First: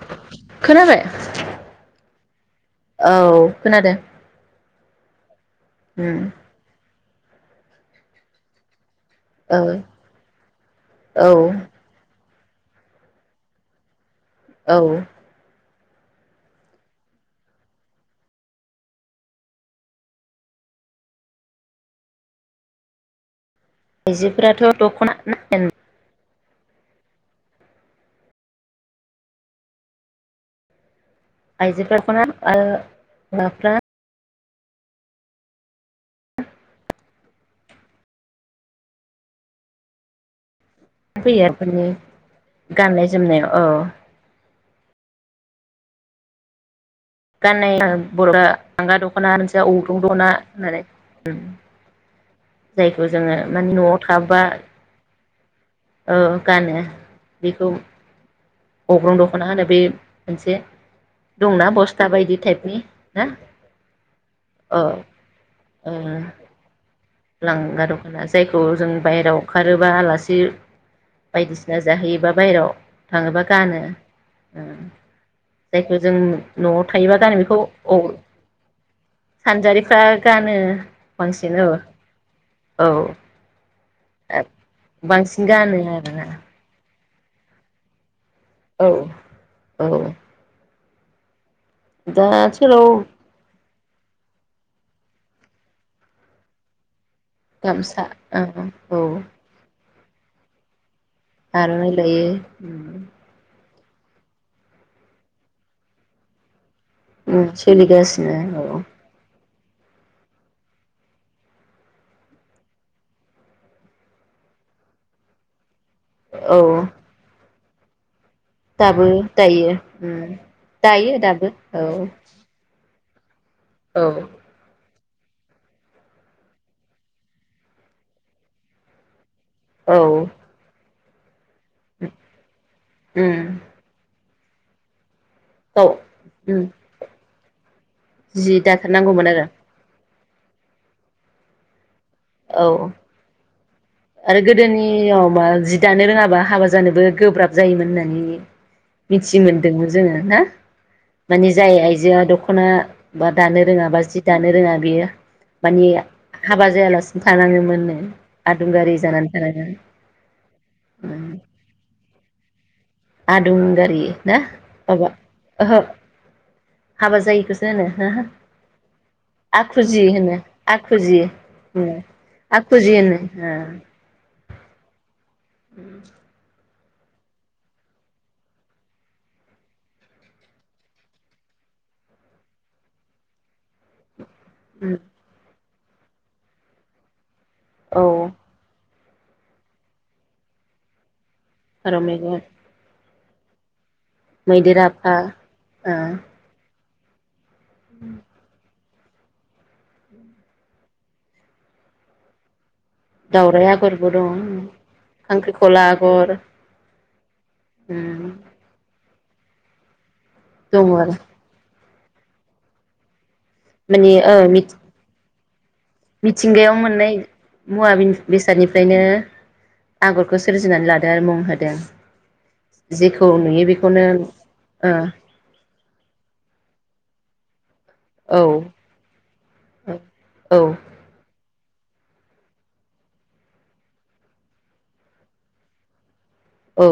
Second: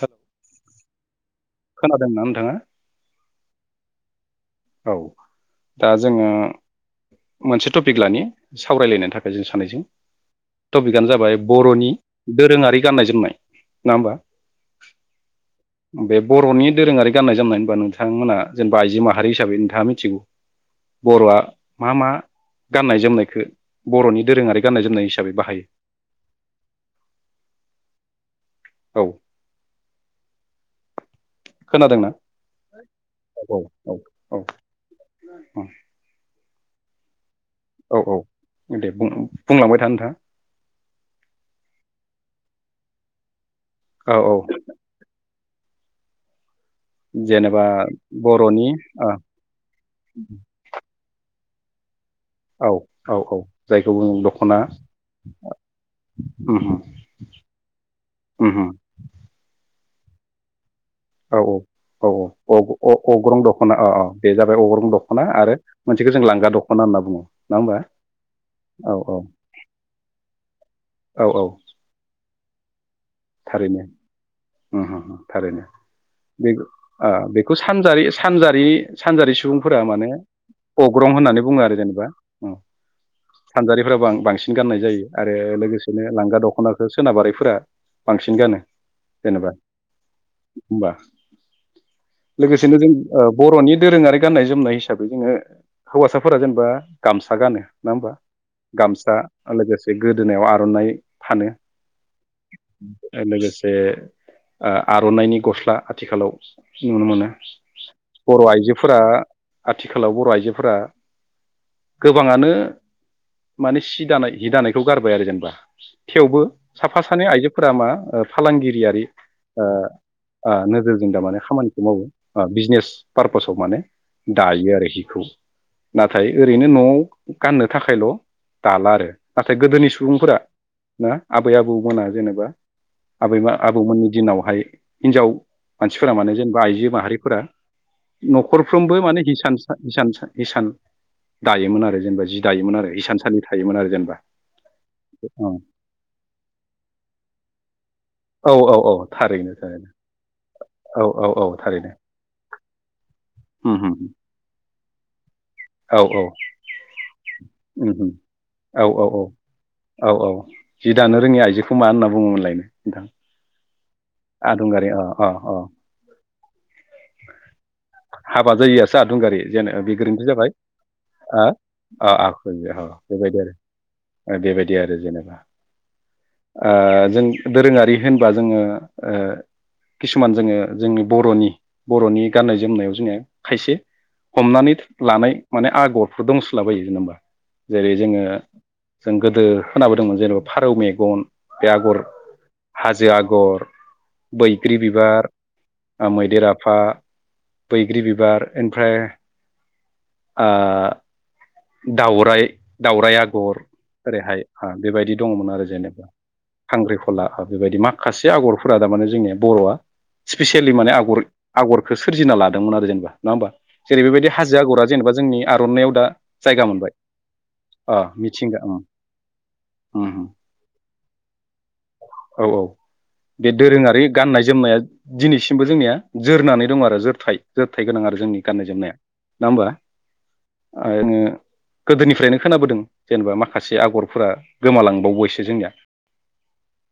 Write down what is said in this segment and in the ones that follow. हेल' खोनाबाय खोनादोंना नोंथाङा [inaudible] औ खोनादो। औ दा जोङो मोनसे टपिक लानि सावरायलायनो थाखाय जों औ सानायजों, टपिकआनो औ जाबाय बर'नि दोरोङारि गाननाय जोमनाय, नोङा होमबा? औ बे बर'नि दोरोङारि गाननाय जोमनायबा नोंथांमोना जेनेबा आइजो माहारि हिसाबै नोंथाङा मिथिगौ। बर'आ मा मा गाननाय जोमनायखो बर'नि दोरोङारि आइजोफोराथ' गाननाय जोमनाय दख'ना हिसाबै ना बाहायो? औ खोनादोंना आइजोफोरखौना ओ औ औ माफ्रा औ [inaudible] अ औ औ दे बुं बुंलांबाय था नोंथाङा। फैयाफोरनि गाननाय जोमनायाव औ औ जेनेबा गाननाय बर'फ्रा बर'नि लांगा ओ दख'ना मोनसेआ अग्रन दख'ना होननानै [unintelligible] औ जायखौ औ जोङो औ माने जायखौ न'आव बुङो थाबा दख'ना ओ गानो ओहोम बेखौ ओहोम अग्रं दख'ना होनो बे मोनसे औ दंना बस्था औ बायदि औ टाइपनि औ अग्र ना अग्रं दख'ना औ औ बे जाबाय औ अग्रं दख'ना आरो ओ मोनसेखौ जों लांगा दख'ना होनना बुङो नङा होमबा लांगा द'खना जायखौ जों औ औ बायहेरायाव ओंखारोबा आलासि औ औ बायदिसिना जाहैयोबा बाहेराव थारैनो ओम हो हो थारैनो जायखौ जों बेख न'आव ओ थायोबा गानो बेखौ औ सानजारि सानजारि सानजारि सुबुंफोरा सानजारिफ्रा माने गानो अग्रं होननानै बांसिन बुङो औ आरो जेनेबा औ सानजारि फोराबो बां बांसिन गाननाय जायो आरो बांसिन गानो लोगोसेनो आरोना लांगा दख'नाखो सोनाबारिफोरा बांसिन गानो औ जेनेबा औ होनबा दा लोगोसेनो आथिखालाव जों ओ बर'नि दोरोङारि गाननाय जोमनाय हिसाबै जोङो हौवासाफोरा जेनेबा गामसा गानो नङा गामसा होमबा औ गामसा लोगोसे बे गोदोनायाव आर'नाइ आर'नाइ लायो [unintelligible] जे आ-आरनाइनि गस्ला आथिखालाव नुनो मोनो सोलिगासिनो बर' औ आइजोफोरा आथिखालाव बर' आइजोफोरा गोबाङानो माने सि दानाय हि दानायखौ गारबाय आरो जेनेबा। थेवबो औ साफा सानै आइजो फोरामा ओ फालांगिरियारि दाबो ओ दायो आ नोजोरजों दायो थारमाने दाबो खामानिखौ मावो औ ओ बिजनेस। [unintelligible] माने दायो आरोखि। खौ नाथाय ओरैनो न'आव गाननो थाखायल' दाला आरो। नाथाय गोदोनि औ सुबुंफोरा ना आबै आबौमोना जेनेबा आबै मा आबौमोननि दि दिनावहाय हिनजाव गाव मानसिफोरा माने जेनेबा आइजो माहारिफोरा जि न'खरफ्रोमबो माने दाथारनांगौमोन आरो हिसानसा हिसानसा हिसान दायोमोन आरो जेनेबा जि औ दायोमोन आरो हिसानसालि थायोमोन आरो जेनेबा आरो गोदोनियाव मा औ जि दानो रोङाबा हाबा जानोबो गोब्राब जायोमोन नो। [unintelligible] औ औ औ मिथि थारैनो थारैनो मोनदोंमोन जोङो ना औ औ माने औ जाय थारैनो आइजोआ दख'ना बा दानो उम रोङा बा उम जि दानो रोङा गैया। माने औ औ हाबा जायालासे उम उम औ औ औ थानाङो औ औ जि दानो रोङि आइजोखौ मा होनना बुङोमोनलाय? आदुं गारि ना? आदुंगारि अ माबा अ अ ओहो। हाबा जायिखोसो होनो होहो हाबा जायियासो आदुंगारि जेन बे आखुजि गोरोन्थि होनो जाबाय आखुजि आ उम आ आखु आखुजि होनो ओ। दि आरो जेनेबा। उम। ओ जों दोरोङारि होनबा जोङो ओ किसुमान जोङो जोंनि बर'नि बर'नि गाननाय जोमनायाव जोङो खायसे हमनानै ओ लानाय माने आगरफोर दंस्लाबायो जेनबा। जेरै औ जोङो जों गोदो खोनाबोदोंमोन जेनेबा फारौ मेगन बे फारौ आगर मेगन हाजो आ गर बैग्रि मैदेर आफा बिबार ओ आ मैदेर आफा बैग्रि बिबार ओमफ्राय आ दाउराय दावराय आगर दावराइ आगरबो ओरैहाय दं आ बेबायदि दङ'मोन आरो खांख्रिखला जेनेबा। आगर खांग्रिफला बेबायदि उम माखासे आगरफोरा थारमाने जोंनिया बर'आ स्पिसियेलि माने दङ आरो आगर आगर [unintelligible] सोरजिना लादोंमोन आरो जेनेबा। नङा होमबा? जेरै माने बेबायदि ओ हाजो आगरा जेनेबा जोंनि आर'नायाव दा जायगा मिथिंगायाव मोनबाय मोननाय मुवा अ मिथिंगा ओम बेसादनिफ्रायनो ओम आगरखौ सोरजिनानै लादों आरो मुं होदों औ औ जेखौ बे नुयो दोरोङारि बेखौनो गाननाय जोमनाया ओ दिनैसिमबो जोंनिया जोरनानै दं आरो जोरथाय जोरथाय गोनां आरो जोंनि गाननाय औ जोमनाया नङा हबा औ आङो गोदोनिफ्रायनो खोनाबोदों जेनेबा माखासे आगरफोरा गोमालांबावबायसो जोंनिया औ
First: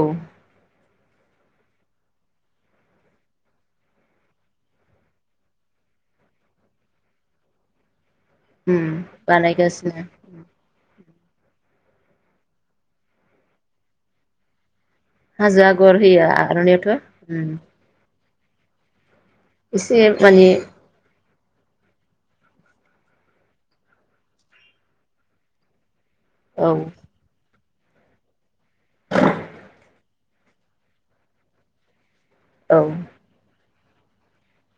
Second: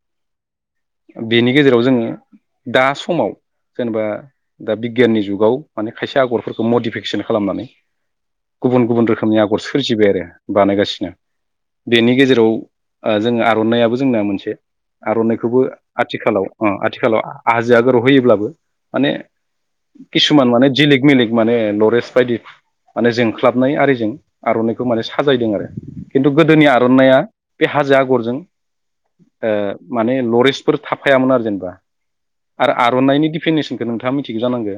बिनि गेजेराव जोङो दा समाव जेनेबा दा बिगियाननि जुगाव माने खायसे आगरफोरखौ मडिफिकेसन खालामनानै उम गुबुन गुबुन रोखा नि आगर बानायगासिनो सोरजिबाय आरो बानागोनन बेनि गेजेराव ओ जोङो आरनानायइाबो जोंना मोनसे आरनाइखौबो हाजो आगर होयो आथिखालाव ओ आर'नायावथ' आथिखालाव उम आजो आगोराव होयोब्लाबो माने केसुमान माने जिलिक मिलिग माने लरेस बायदि माने जोंख्लाबनाय आरिजों आरनाइखौ माने साजायदों आरो खिन्थु औ गोदोनि आरनाइया बे हाजो आगरजों ओ माने लरेस्टफोर थाफायामोन आरो जेनेबा आरो औ आरनाइनि डिफिनेसनखौ नोंथाङा मिथिगौ जानांगो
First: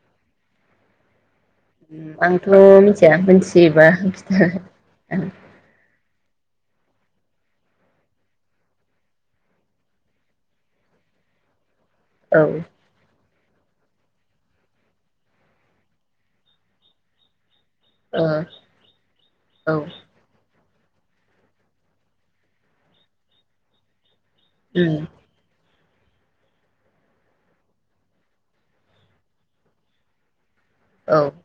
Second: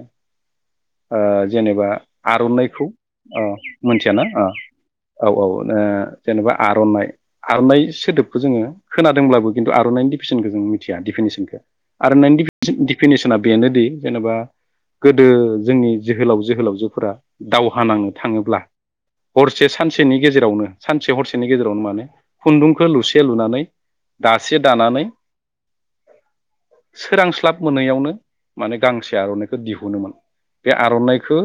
ओ जेनेबा आंथ आर'नाइखौ मिथिया अ मिथियोबा मोनथियाना अ खिथा औ औ ओ जेनेबा आरनाइ आरनाइ सोदोबखौ जोङो खोनादोंब्लाबो खिन्थु आरनाइ डिफिसनखौ जों मिथिया डिफिनेसनखौ आरननायनि औ ओ देफिनेसन बेनोदि जेनेबा गोदो जोंनि जोहोलाव जोहोलावजोफोरा दावहा नांनो थाङोब्ला हरसे औ सानसेनि गेजेराव सानसे हरसेनि गेजेरावनो माने खुन्दुंखौ लुसे लुनानै दासे उम दानानै सोरांस्लाब मोनैयावनो माने गांसे आर'नाइखौ दिहुनोमोन। बे औ आर'नाइखौ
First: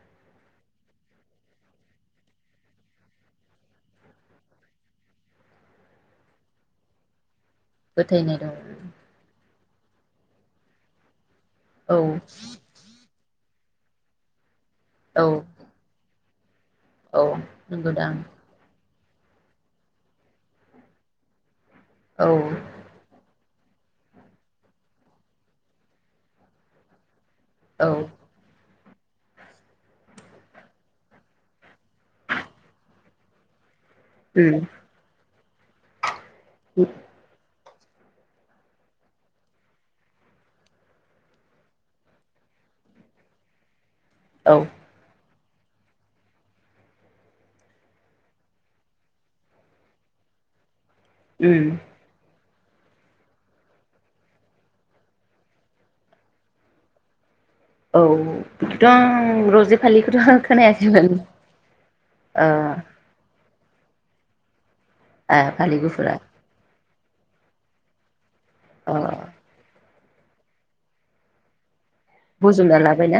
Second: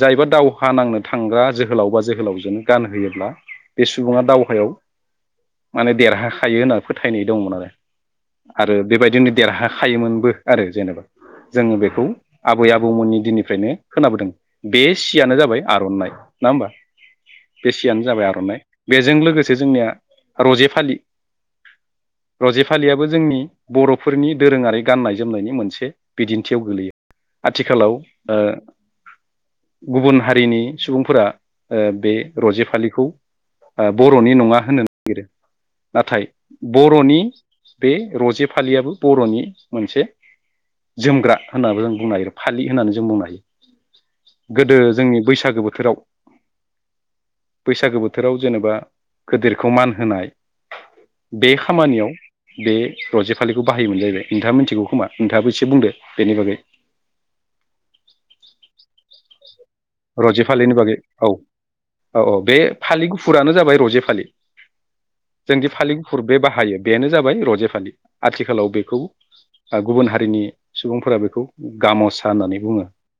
जायबा दावहा नांनो थांग्रा जोहो जोहोलाव बा जोहोलावजोनो गानहोयोब्ला बे सुबुङा दावहायाव माने देरहाखायो होनना फोथायनाय दंमोन आरो। फोथायनाय दं आरो बेबायदिनो देरहा हायोमोनबो आरो जेनेबा। जोङो औ बेखौ आबै आबौमोननि दिनि फ्रायनो खोनाबोदों। बे सि औ यानो जाबाय आर'नाइ। ना ओमबा? औ बे सियानो नंगौदां जाबाय आर'नाइ। बेजों लोगोसे जोंनिया रजे फालि औ रजे फालियाबो जोंनि बर'फोरनि दोरोङारि गाननाय जोमनायनि मोनसे बिदिन्थियाव गोलैयो। औ आथिखालाव ओ गुबुन हारिनि सुबुंफोरा ओ बे रजे फालिखौ ओ बर'नि उम नङा होननो नागिरो नाथाय बर'नि बे रजे फालियाबो बर'नि मोनसे जोमग्रा होननाबो जों बुंनो हायो फालि होननानै जों बुंनो हायो। औ गोदो जोंनि बैसाग बैसागो बोथोराव बैसागो बोथोराव जेनेबा गोदोरखौ मान होनाय बे उम खामानियाव बे रजे फालिखौ बाहायोमोन जाहैबाय नोंथाङा मिथिगौ खोमा नोंथाङाबो इसे बुंदो बेनि बागै। औ बिदिथ' आं रजेफ रजे फालिनि बागै औ औ औ ओ बे फालि गुफुरानो जाब बाय रजे फालि। ओ जोंदि फालि गुफुरा फालिगुफुर बे बाहायो बेनो जाबाय रजे फालि। आथिखालाव अ बेखौ ओ गुबुन हारिनि सुबुंफोरा बेखौ गाम'सा होननानै बजबना बुङो लाबायना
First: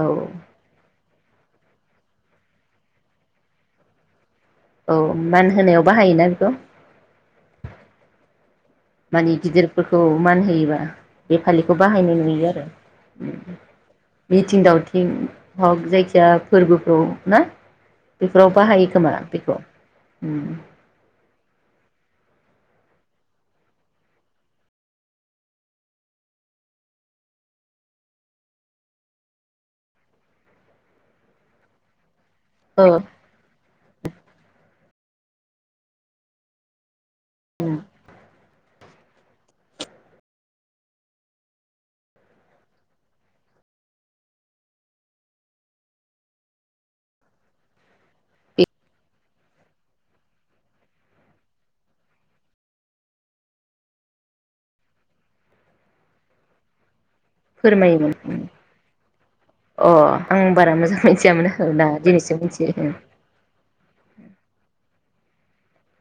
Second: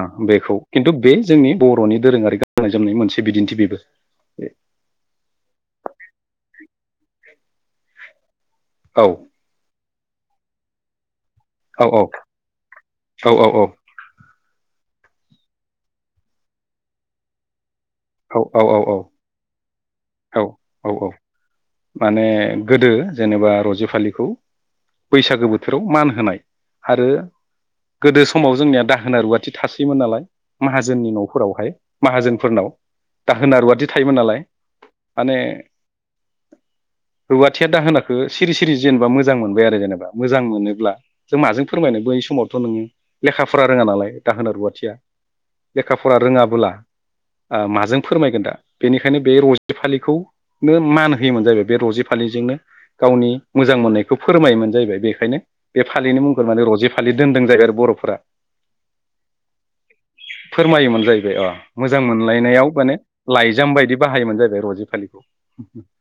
औ बेखौ। बे जोंनि बर'नि दोरोङारि गाननाय जोमनाय मोनसे बिदिन्थि बेबो औ मान होनायाव बाहायोना बेखौ औ मानि गिदिर फोरखौ मान होयोबा बे फालिखौ औ बाहायनाय नुयो आरो औ औ मिथिं दाव जिं हग जायखिजाया फोरबोफ्राव ना? औ बेफोराव औ बाहायो औ खोमा बेखौ उम औ औ माने गोदो जेनेबा रजे फालिखौ बैसागो बोथोराव मान होनाय आरो गोदो समाव जोंनिया दाहोना रुवाथि थासोयोमोन नालाय माहाजोननि नफोरावहाय माहाजोन फोरनाव ओ दाहोना रुवादथि थायोमोन नालाय माने रुवाथिया दाहोनाखौ सिरि सिरि जेनेबा मोजां मोनबाय आरो जेनेबा मोजां मोनोब्ला जों माजों फोरमायनो बै समावथ नों लेखा फरा रोंङा नालाय दाहोना रुवाथिया लेखा फरा रोंङाबोला ओ माजों फोरमायगोन दा बे बेनिखायनो बे रजे बे फालिखौ नो मान होयोमोन जाहैबाय बे रजे फालिजोंनो गावनि मोजां मोननायखौ फोरमायोमोन जाहैबाय बेखायनो बे फालिनि मुंखौनो माने रजे फा फालि दोनदों जाहैबाय आरो बरफोरा [inaudible] फोरमायोमोन अ आं बारा मोजां फोरमायोमोन जाहैबाय मिथियामोन अ आरो दा मोजां दिनैसो मोनलायनायाव मिथियो माने लाइजाम बायदि बाहायोमोन जाहैबाय रजे फालिखौ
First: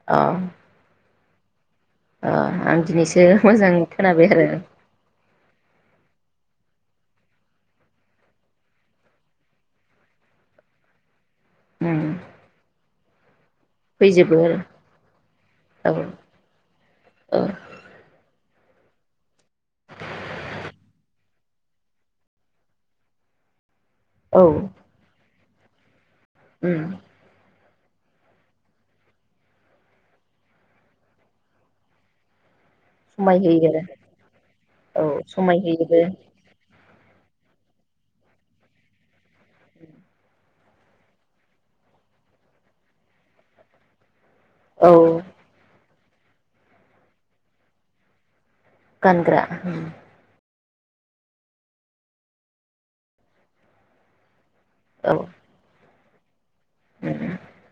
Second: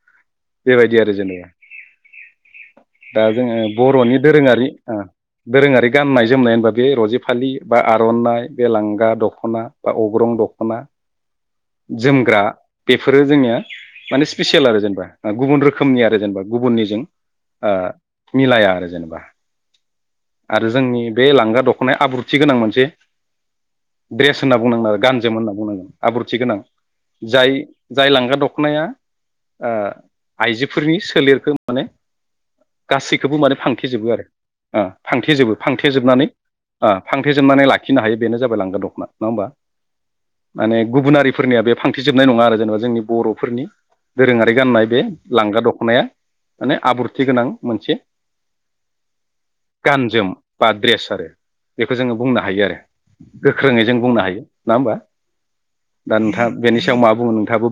अ बेबायदि आरो जेनेबा अ आं दिनैसो दा जोंङो मोजां बरनि खोनाबाय आरो दोरोंङारि ओ दोरोंङारि गाननाय जोमनाय होनबा बे रजेफालि बा आरनाइ बे लांगा दखना बा अग्रं दखना उम जोमग्रा बेफोर फोरो जोंङो माने फैजोबो स्पिसियेल आरो जेनेबा गुबुन रोखोमनि आरो जेनेबा गुबुननिजों औ ओ मिलाया आरो जेनेबा आरो जोंनि बे लांगा दखनाया आब्रुथि गोनां मोनसे ड्रेस औ औ होनना बुंनांगोन आरो गानजोम होन बुंनांगोन आब्रुथि गोनां उम जाय जाय लांगा दखनाया ओ आइजोफोरनि सोलेरखो माने गासैखौबो समाय माने होयो फांथेजोबो आरो ओ आरो औ फांथेजोबो समाय होयोबो फांथेजोबनानै ओ फांथेजोबनानै लाखिनो हायो बेनो जाबाय लांगा दखना नंङा होमबा माने गुबुन हारिफोरनिया बे फांथेेजोबनाय नंङा आरो जेनेबा जोंनि बरफोरनि दोरोंङारि गाननाय औ बे लांगा दखनाया माने आब्रुथि गोनां मोनसे गानग्रा उम गानजोम बा ड्रेस आरो बेखौ जोंङो बुंनो हायो आरो गोख्रोङै जों बुंनो हायो। नंङा होनबा औ दा नोथां बेनि सायाव मा बुंनो नों नोंथाङाबो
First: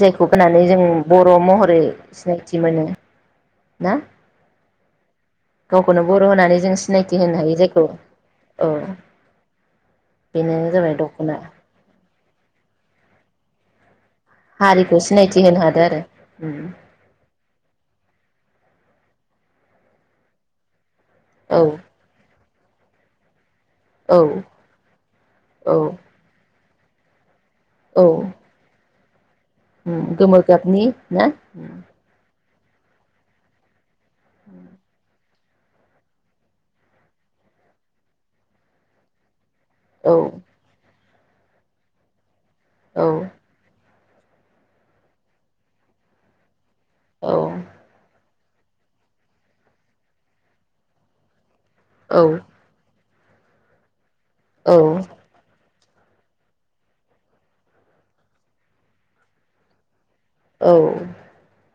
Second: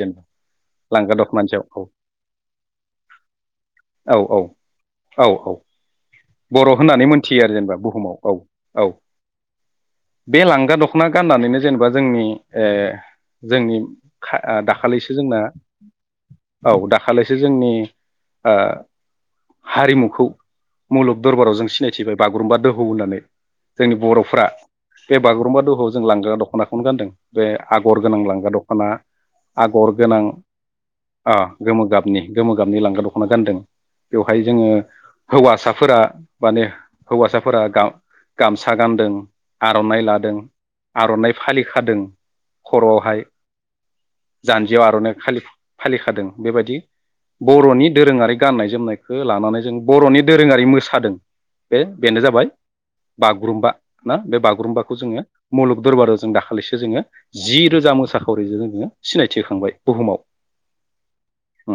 जायखौ होनानै जों बर' दख'नानि सायाव महरै औ सिनायथि मोनो ना औ औ औ गावखौनो होननानै बर जों होननानै सिनायथि होनो मोनथियो आरो हायो जेनेबा जायखौ बुहुमाव औ औ। बे बेनो लांगा जाबाय दखना गाननानैनो जेनेबा जोंनि ए जोंनि खा हारिखौ दाखालिसो जोंना सिनायथि होनो हादों आरो उम औ दाखालिसो जोंनि ओ हारिमुखौ मुलुग दरबाराव औ जों सिनायथिबाय बाग गुरुमबा दोहौ होनानै। जोंनि औ बर'फ्रा बे बागुरुम्बा दोहौआव जों औ लांगा दख'ना खौनो गान्दों। बे आगर गोनां औ लांगा दख'ना आगर उम गोनां गोमो गाबनि ना आ गोमो गाबनि। गोमो गाबनि लांगा दख'ना गानदों। बेवहाय जोङो हौवासाफोरा माने हौवासाफोरा गा-गामसा गानदों। आर'नाइ औ लादों। आर'नाइ फालि खादों। औ खर'आवहाय जानजियाव आर'नाइ फालि फालिखादों बेबादि औ बर'नि दोरोङारि गाननाय जोमनायखो लानानै जों बर'नि दोरोङारि मोसादों। बे बेनो औ जाबाय बागुरुम्बा ना बे औ बागुरुम्बाखौ जोङो मुलुग दरबाराव जों दाखालिसो जोङो जि रोजा मोसाखावरिजो जों ङो सिनायथि होखांबाय बुहुमाव। औ अ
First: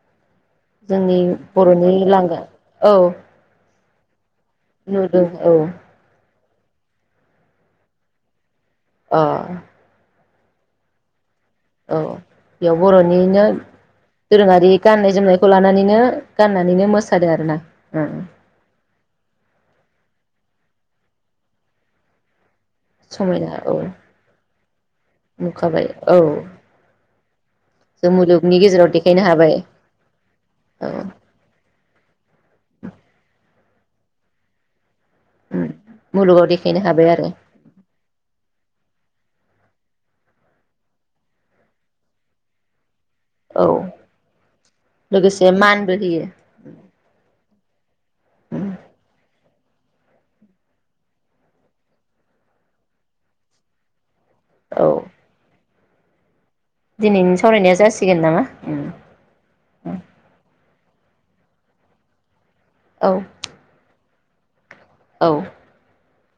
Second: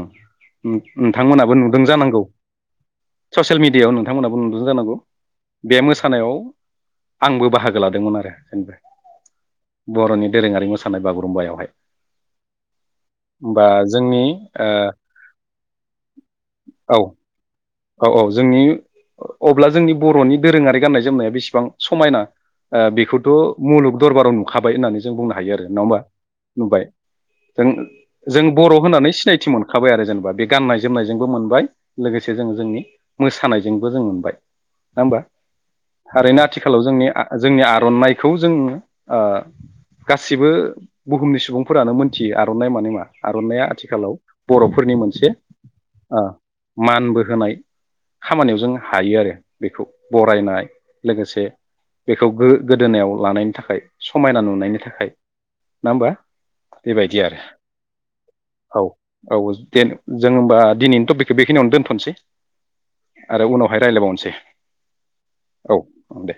उम जोंनि नोंथांमोनाबो नुदों बर'नि जानांगौ लांगा औ ससियेल मिडियायाव नों थां मोनाबो नु दों जानांगौ नुदों औ बे मोसानायाव आंबो बाहागो लादोंमोन आरो जेनेबा अ। बर'नि दोरोङारि मोसानाय बागुरुम्बायावहाय। औ बेयाव बर'निनो होमबा जोंनि दोरोङारि ओ गाननाय जोमनायखौ लानानैनो गाननानैनो औ मोसादों आरो ना? औ औ जोंनि अब्ला जोंनि बर'नि दोरोङारि गाननाय जोमनाया बेसेबां समायना आ बेखौथ' समायना औ मुलुग दरबाराव नुखाबाय होननानै जों बुंनो हायो आरो नङा नुखाबाय होमबा? औ नुबाय जों जों मुलुगनि बर' गेजेराव होननानै देखायनो सिनायथि हाबाय मोनखाबाय आरो जेनेबा बे गाननाय औ जोमनायजोंबो मोनबाय लोगोसे नि मोसानायजोंबो जों मोनबाय। नङा होमबा? उम थारैनो मुलुगाव देखायनो आथिखालाव हाबाय जोंनि आं आरो जोंनि आरनाइखौ जोंनो ओ गासिबो बुहुमनि सुबुंफोरानो मोनथियो आरनाइ माने मा। औ आरनाइया आथिखालाव बरफोरनि मोनसे लोगोसे मानबो आ होयो मानबो होनाय खामानियाव जों हायो आरो। बेखौ बरायनाय लोगोसे बेखौ गो-गोदोनायाव लानायनि थाखाय। समायना नुनायनि औ थाखाय। ना होनबा? बेबायदि दिनैनि आरो। सावरायनाया जासिगोन नामा उम औ औ जेन जों होमबा दिनैनि तपिक बेखनियावनो दोनथसै औ आरो उनावहाय रायलायबावनस [inaudible] औ। ओं दे।